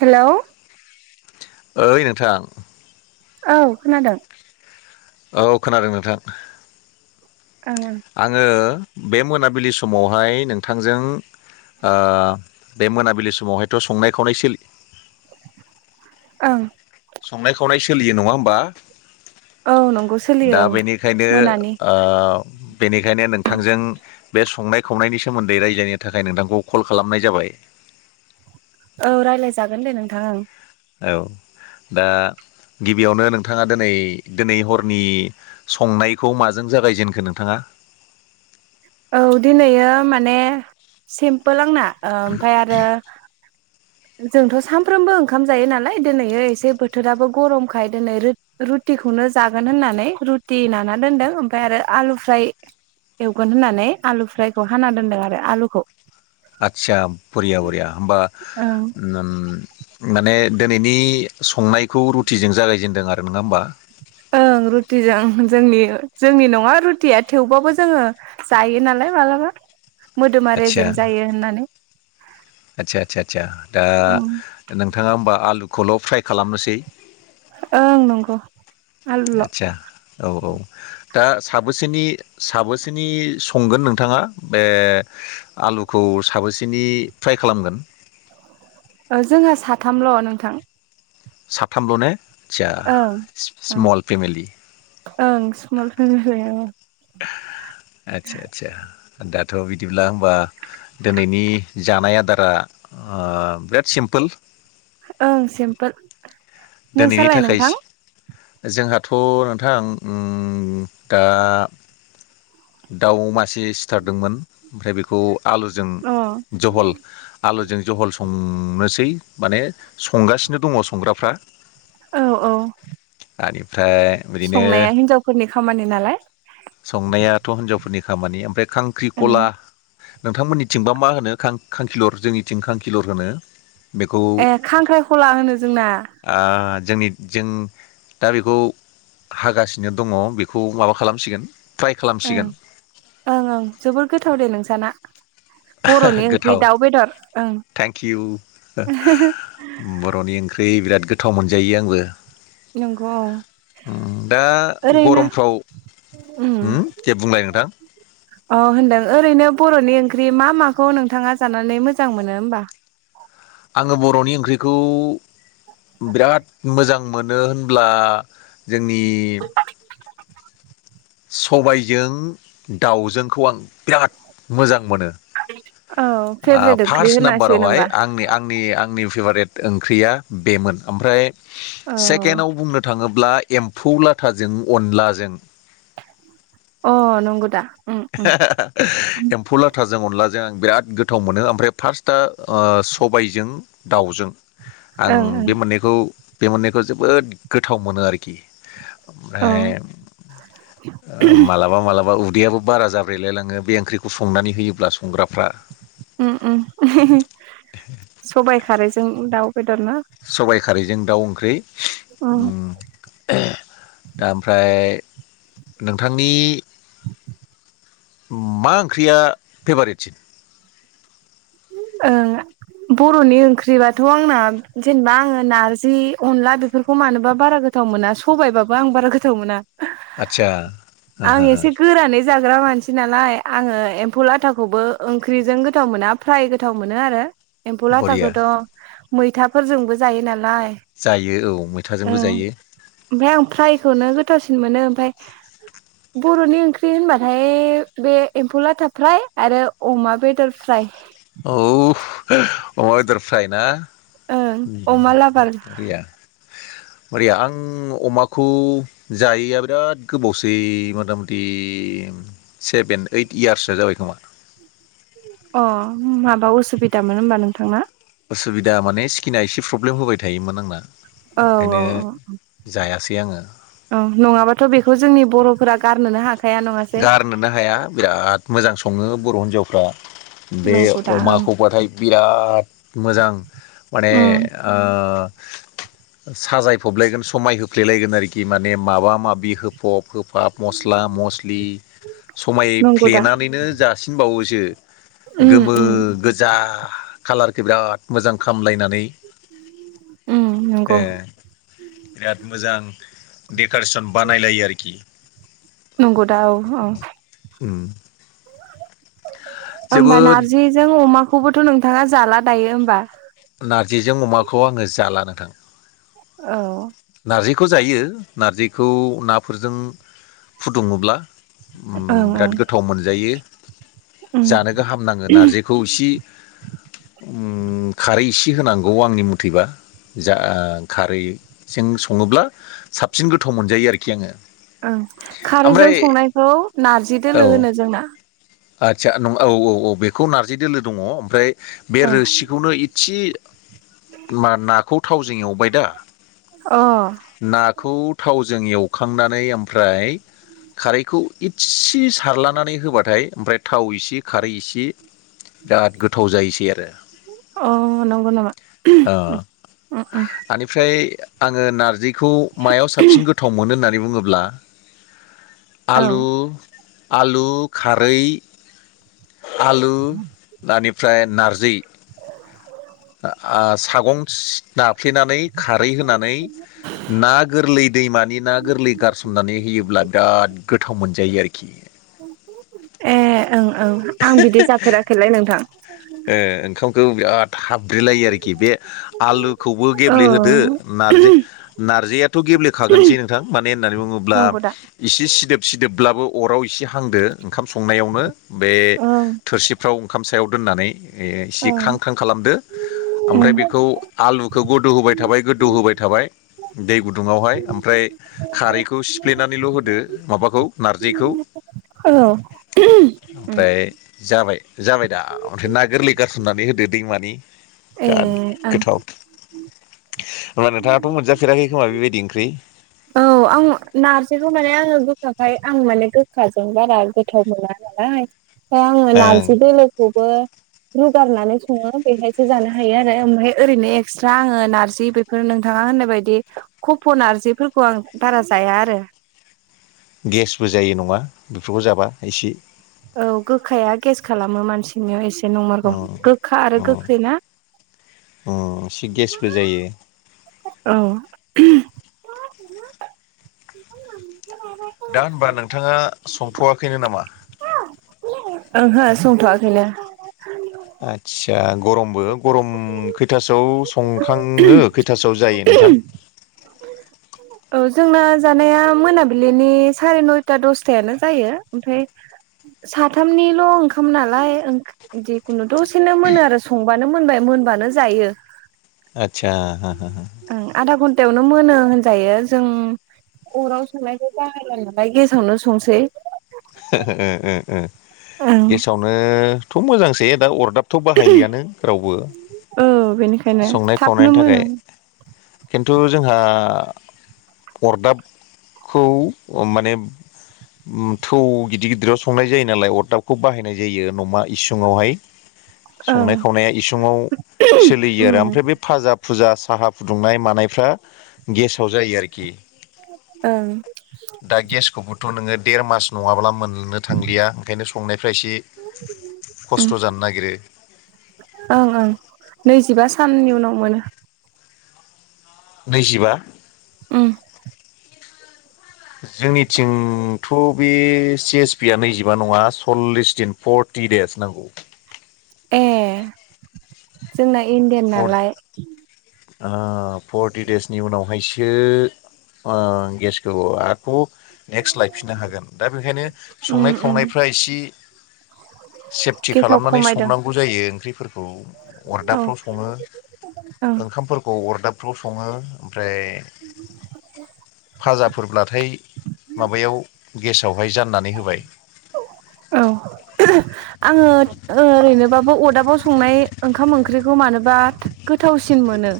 Hello? ओइ नोंथां? औ खोनादों। औ खोनादों नोंथां। ओं ओं आङो बे मोनाबिलि समावहाय नोंथांजों ओ बे मोनाबिलि समावहायथ' संनाय खावनाय सोलि ओं। संनाय खावनाय सोलियो नङा होमबा? औ नंगौ दा सोलियो औ बेनिखायनो मोनानि ओ बेनिखायनो नोंथांजों बे संनाय खावनायनि सोमोन्दै राज्लायनो थाखाय नोंथांखौ खल खालामनाय जाबाय। [inaudible] औ रायलायजागोन दे नोंथां ओं। औ दा गिबियावनो नोंथाङा दोनै दोनै हरनि संनायखौ माजों जागायजेनखो नोंथाङा? [inaudible] औ दिनैयो माने सिमपोल आंना ओ ओमफाय आरो जोंथ' सामफ्रोमबो ओंखाम जायो नालाय दोनैयो एसे बोथोराबो गरमखाय दिनै रो रुटिखौनो जागोन होननानै रुटि नाना दोनदों ओमफ्राय आरो आलु फ्राय एवगोन होननानै आलु फ्रायखौ हाना दोनदों आरो आलुखौ। आच्चा बरिया बरिया। होनबा ओं माने दोनैनि संनायखौ रुटिजों जागायजेनदों आरो नङा होमबा? ओं रुटिजों जोंनि जोंनि नङा रुटिया थेवबाबो जोङो जायो नालाय मालाबा। [inaudible] मोदोमा आदसा रेजें जायो होननानै। आदसा आदसा आदसा। ओं दा नोंथाङा होमबा आलुखौल' फ्राय खालामनोसै? ओं नंग'। आदचा औ औ। दा साबोसेनि साबोसेनि संगोन नोंथाङा बे आ लुखौ साबोसेनि फ्राय खालामगोन? जोंहा साथामल' नोंथां। साथामल' ने च्या स्मल फेमिलि। औ सिमल फेमिलि औ। आदसा आदसा। दाथ' बिदिब्ला होमबा दोनैनि जानाय आदारा बिराद सिम पोल। ओं सिमपोल। दिनैनि नोंसालाय थाखाय नोंथां? जोंहाथ' नोंथां उम दा दाउ मासे सिथारदोंमोन ओमफ्राय बेखौ। आलुजों अ जहल आलुजों जहल सं संनोसै माने संगासिनो दङ संग्राफ्रा। औ औ। ओमफ्राय बिदिनो संनाया हिनजावफोरनि खामानि नालाय संनाया हिनजावफोरनि खामानि ओमफ्राय ओं खांख्रिखला नोंथांमोननिथिंबा मा होनो खांखिलर जोंनिथिं खांखिलर होनो। बेखौ ए खांख्राइखला होनो जोंना ओ जोंनि जों दा बेखौ। हागासिनो दङ बेखौ माबा खालामसिगोन ओमफाय ओं ओं ओं जोबोर गोथाव दे नोंसाना। बर'नि ओंख्रि दाउ बेदर ओं थेंकिउ बर'नि ओंख्रि बिराद गोथाव मोनजायो आंबो नंगौ औ दा ओरैनो गरमफ्राव उम जे बुंलाय नोंथां। अ होनदों ओरैनो बर'नि ओं ओंख्रि मा माखौ नोंथाङा जानानै मोजां मोनो होमबा। आङो बर'नि ओंख्रिखौ बिराद मोजां मोनो होनब्ला जोंनि सबायजों दाउजोंखौ आं बिराद मोजां मोनो। औ फेभरेट ओंख्रि फार्स्ट होनांसिगोन नाम्बारावहाय होमबा आंनि आंनि आंनि फेभारेट। ओंख्रिया बेमोन ओमफ्राय औ सेकेडआव बुंनो थाङोब्ला एम्फौ लाथाजों अनलाजों। अ नंग'दा एम्फौ लाथाजों अनलाजों आं बिराद गोथाव मोनो ओमफ्राय फार्स्टआ सबायजों दाउजों आं ओं बे ओं मोननैखौ बे मोननायखौ जोबोद गोथाव मोनो आरोखि औ ओमफ्राय ओ मालाबा मालाबा उदैयाबो बारा जाब्रेलायलाङो बे ओंख्रिखौ संनानै होयोब्ला संग्राफ्रा उम उम सबाय खारै जों दाउ बेद सबाइ खारैजों दाउ ओंख्रि उम दा ओमफ्राय नोंथांनि मा ओंख्रिया फेभारेटसिन ओं बर'नि ओंख्रिबाथ' आंना जेनेबा आङो नारजि अनला बेफोरखौ मानोबा बारा गोथ गोथाव मोना सबायबाबो आं बारा गोथाव मोना। आतसा ओ आं ओ ओ एसे गोरानै जाग्रा मानसि नालाय आङो एम्फौ आथाखौबो ओंख्रिजों गोथाव मोना। फ्राय गोथाव मोनो आरो एम्फौ बरिया लाथाखौथ' मैथाफोरजोंबो जायो नालाय जायो औ मैथाजोंबो ओं जायो ओमफ्राय आं फ्रायखौनो गोथावसिन मोनो। फ्राय बर'नि ओंख्रि होनबाथाय बे एम्फौ लाथा फ्राय आरो अमा बेदर फ्राय औ अमा बेदर फ्राय ना ओं अमा उम लाबार बरिया मोरै आं अमाखौ जायैआ बिराद गोबावसै मथा मथि सेभेन ओइट इयार्स सो जाबाय खोमा अ माबा असुबिदामोन होमबा नोंथां ना? असुबिदा माने स्किना एसे प्रब्लेम होबाय थायोमोन आंना औ ओंखायनो औ जायासै बे आङो औ नङाबाथ' बेखौ जोंनि बर'फोरा गारनोनो हा गारनोनो हाया बिराद मोजां सङो बर' हिनजावफ्रा। बे नंगौ दा ओं अमाखौबाथाय बिराद मोजां माने उम आ साजायफबलायगोन समाय होफ्लेलायगोन आरोखि माने माबा माबि होफब होफब। फाब मस्ला मस्लि समाय नंगौ दा फ्लेनानैनो जासिनबावोसो। उम गोमो उम गोजा कालारखौ बिराद मोजां खामलायनानै। उम ए नंगौ बिराद मोजां। कारेसन बानायलायो आरोखि। नंगौ दा औ औ। उम। होमबा जोबोद नारजिजों अमाखौबोथ' नोंथाङा जाला दायो होमबा। नारजिजों अमाखौ आङो जाला नोंथां। औ। नार्जिखौ जायो नारजिखौ नाफोरजों फुदुङोब्ला उम ओं बिराद ओं गोथाव मोनजायो। उम जानो गाहाम नाङो नारजिखौ इसि उम। उम खारै इसे होनांगौ आंनि मथेबा जा खारै जों सङोब्ला साबसिन गोथाव मोनजायो आरोखि आङो। ओं खारैजों ओमफ्राय संनायखौ नारजि दोलो औ होनो जोंना। आदसा नं औ औ औ बेखौ नारजि दोलो दङ ओमफ्राय बे औ रोसिखौनो इसे मा ना थावजों एवबाय दा अ नाखौ थावजों जों एवखांनानै ओमफ्राय खारैखौ इसे सारलनानै होबाथाय। ओमफ्राय थाव इसे खारै इसे बिराद गोथाव जायोसै आरो अ नंगौ नामा अ उम उम आनिफ्राय आङो नारजिखौ मायाव साबसिन गोथाव मोनो होननानै बुङोब्ला औ आलु आलु खारै आलु बेनिफ्राय नारजि [unintelligible] सागं नाफ्लेनानै खारै होनानै ना गोरलै दैमानि ना गोरलै गारसोमनानै होयोब्ला बिराद गोथाव मोनजायो आरोखि। [unintelligible] ए ओं ओं आं बिदि जाफेराखैलै नोंथां। ओ ओंखामखौ बिराद हाब्रेलायो आरोखि बे आलुखौबो गेब्लेहोदो औ नारजि नारजियाथ' गे गेब्लेखागोनसै नोंथां मानो होननानै बुङोब्ला नंगौ दा एसे सिदोब सिदोबब्लाबो अराव एसे हांदो ओंखाम संनायावनो बे ओं थोरसिफ्राव ओंखाम सायाव दोननानै ए इसे ओं ख्रां ख्रां खालामदो ओमफ्राय उम बेखौ आलुखौ गोदौ होबाय थाबाय गोदौ होबाय थाबाय। दै गुदुङावहाय ओमफ्राय खारैखौ सिफ्लेनानैल' होदो माबाखौ नारजिखौ ओमफ्राय औ। जाबाय जाबाय दा ओमफ्राय ना गोरलै गारसननानै होदो दैमानि ए बिराद ओं गोथाव। होनबा नोंथाङाथ' मोनजाफेराखै खोमा बेबायदि ओंख्रि औ आं नारजिखौ माने आङो गोखाखाय आं माने गोखाजों बारा गोथाव मोना नालाय। फ्राय आङो ओं नारजि दोलोखौबो रुगारनानै सङो बेहायसो जानो हायो आरो ओमफ्राय ओरैनो एक्सट्रा आङो नारजि बेफोर नोंथाङा होननाय बायदि कपन नारजिफोरखौ आं बारा जाया आरो गेसबो जायो नङा बेफोरखौ जाबा एसे औ गोखाया गेस खालामो मानसिनियाव एसे नंमारगौ गोखा आरो गोखै ना? अ एसे गेसबो जायो। औ। दा होनबा नोंथाङा संथ'वाखैनो नामा? संथ'आखैनो। आतसा, गरमबो गरम खैथासोआव संखाङो खैथासोआव जायो नोंथां? औ जों जानाया मोनाबिलिनि साराय नयथा दसतानो जायो ओमफ्राय साथामनिल' ओंखाम नालाय ओं जिखुनु दसेनो मोनो आरो संबानो मोनबाय मोनबानो जायो। आतसा हो हो, ओ आधा घन्टायावनो मोनो होनजायो जों अराव संनायखौ बाहायला नालाय गेसावनो संसै ओ ओ ओ ओं गेसावनोथ' मोजांसै दा अरदाब थ' बाहायलियानो रावबो औ बेनिखायनो संनाय थाबनो खावनायनि मोनो थाखाय खिन्थु जोंहा अरदाबखौ माने मुं थौ गिदिर गिदिराव संनाय जायो नालाय अरदाबखौ बाहायनाय जायो न'मा इसुङावहाय ओं संनाय खावनाया इसुङाव सोलियो उम आरो ओमफ्राय बे भाजाब फुजा साहा फुदुंनाय मानायफ्रा गेसाव जायो आरोखि। ओं दा गेसखौबोथ' नोङो देर मास नङाब्ला मोननो थांलिया ओंखायनो फ्रायसे उम खस्थ' जानो नागिरो। ओं ओं नैजिबा साननि उनाव मोनो। नैजिबा? उम, जोंनिथिंथ' बे सि एस पि आ नैजिबा नङा सल्लिस दिन पर्ट टि देस नांगौ। ए जोंना इणडियान नालाय अ फर्टि देसनि उनावहायसो अ गेसखौ आख' नेक्स्ट लायफिननो हागोन। दा बेखायनो उम संनाय उम खावनायफ्रा इसे सेफटि गेसाव खालामनानै खमायदों संनांगौ जायो ओंख्रि औ अरदाबफ्राव सङो ओं ओंखामफोरखौ अरदाबफ्राव सङो ओमफ्राय फाजाफोरब्लाथाय माबायाव गेसावहाय जाननानै होबाय। औ आङो ओरैनो बाबो अदाबाव संनाय ओंखाम ओंख्रिखौ मानोबा गोथावसिन मोनो।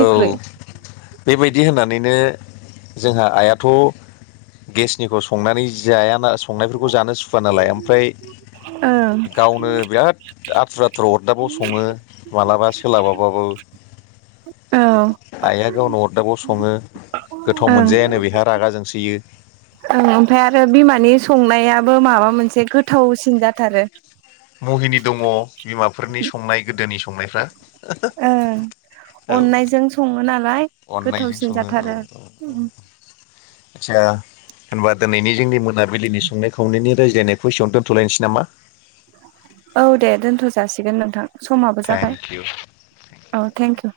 औ बेबायदि होननानैनो जोंहा आइयाथ' गेसनिखौ संनानै जायाना संनायफोरखौ जानो सुखुवा नालाय आमफ्राय ओ गावनो बिराद आथुर आथुर अरदाबाव सङो मालाबा सोलाबाबाबो। औ। आइआ गावनो अरदाबाव सङो गोथाव मोनजायानो बेहा रागा जोंसोयो। औ, आमफाय आरो बिमानि संनायाबो माबा मोनसे गोथावसिन जाथारो। महिनि दङ बिमाफोरनि संनाय गोदोनि संनायफ्रा ओ हो हो। ओं अननायजों सङो नालाय अननायजों गोथावसिन सङो जाथारो औ अह आदसा होनबा दोनैनि जोंनि मोनाबिलिनि संनाय खावनायनि रायज्लायनायखौ एसेयावनो दोनथ'लायनोसै नामा? औ दे दोनथ' जासिगोन नोंथां समाबो जाबाय थेंक इउ औ थेंकिउ।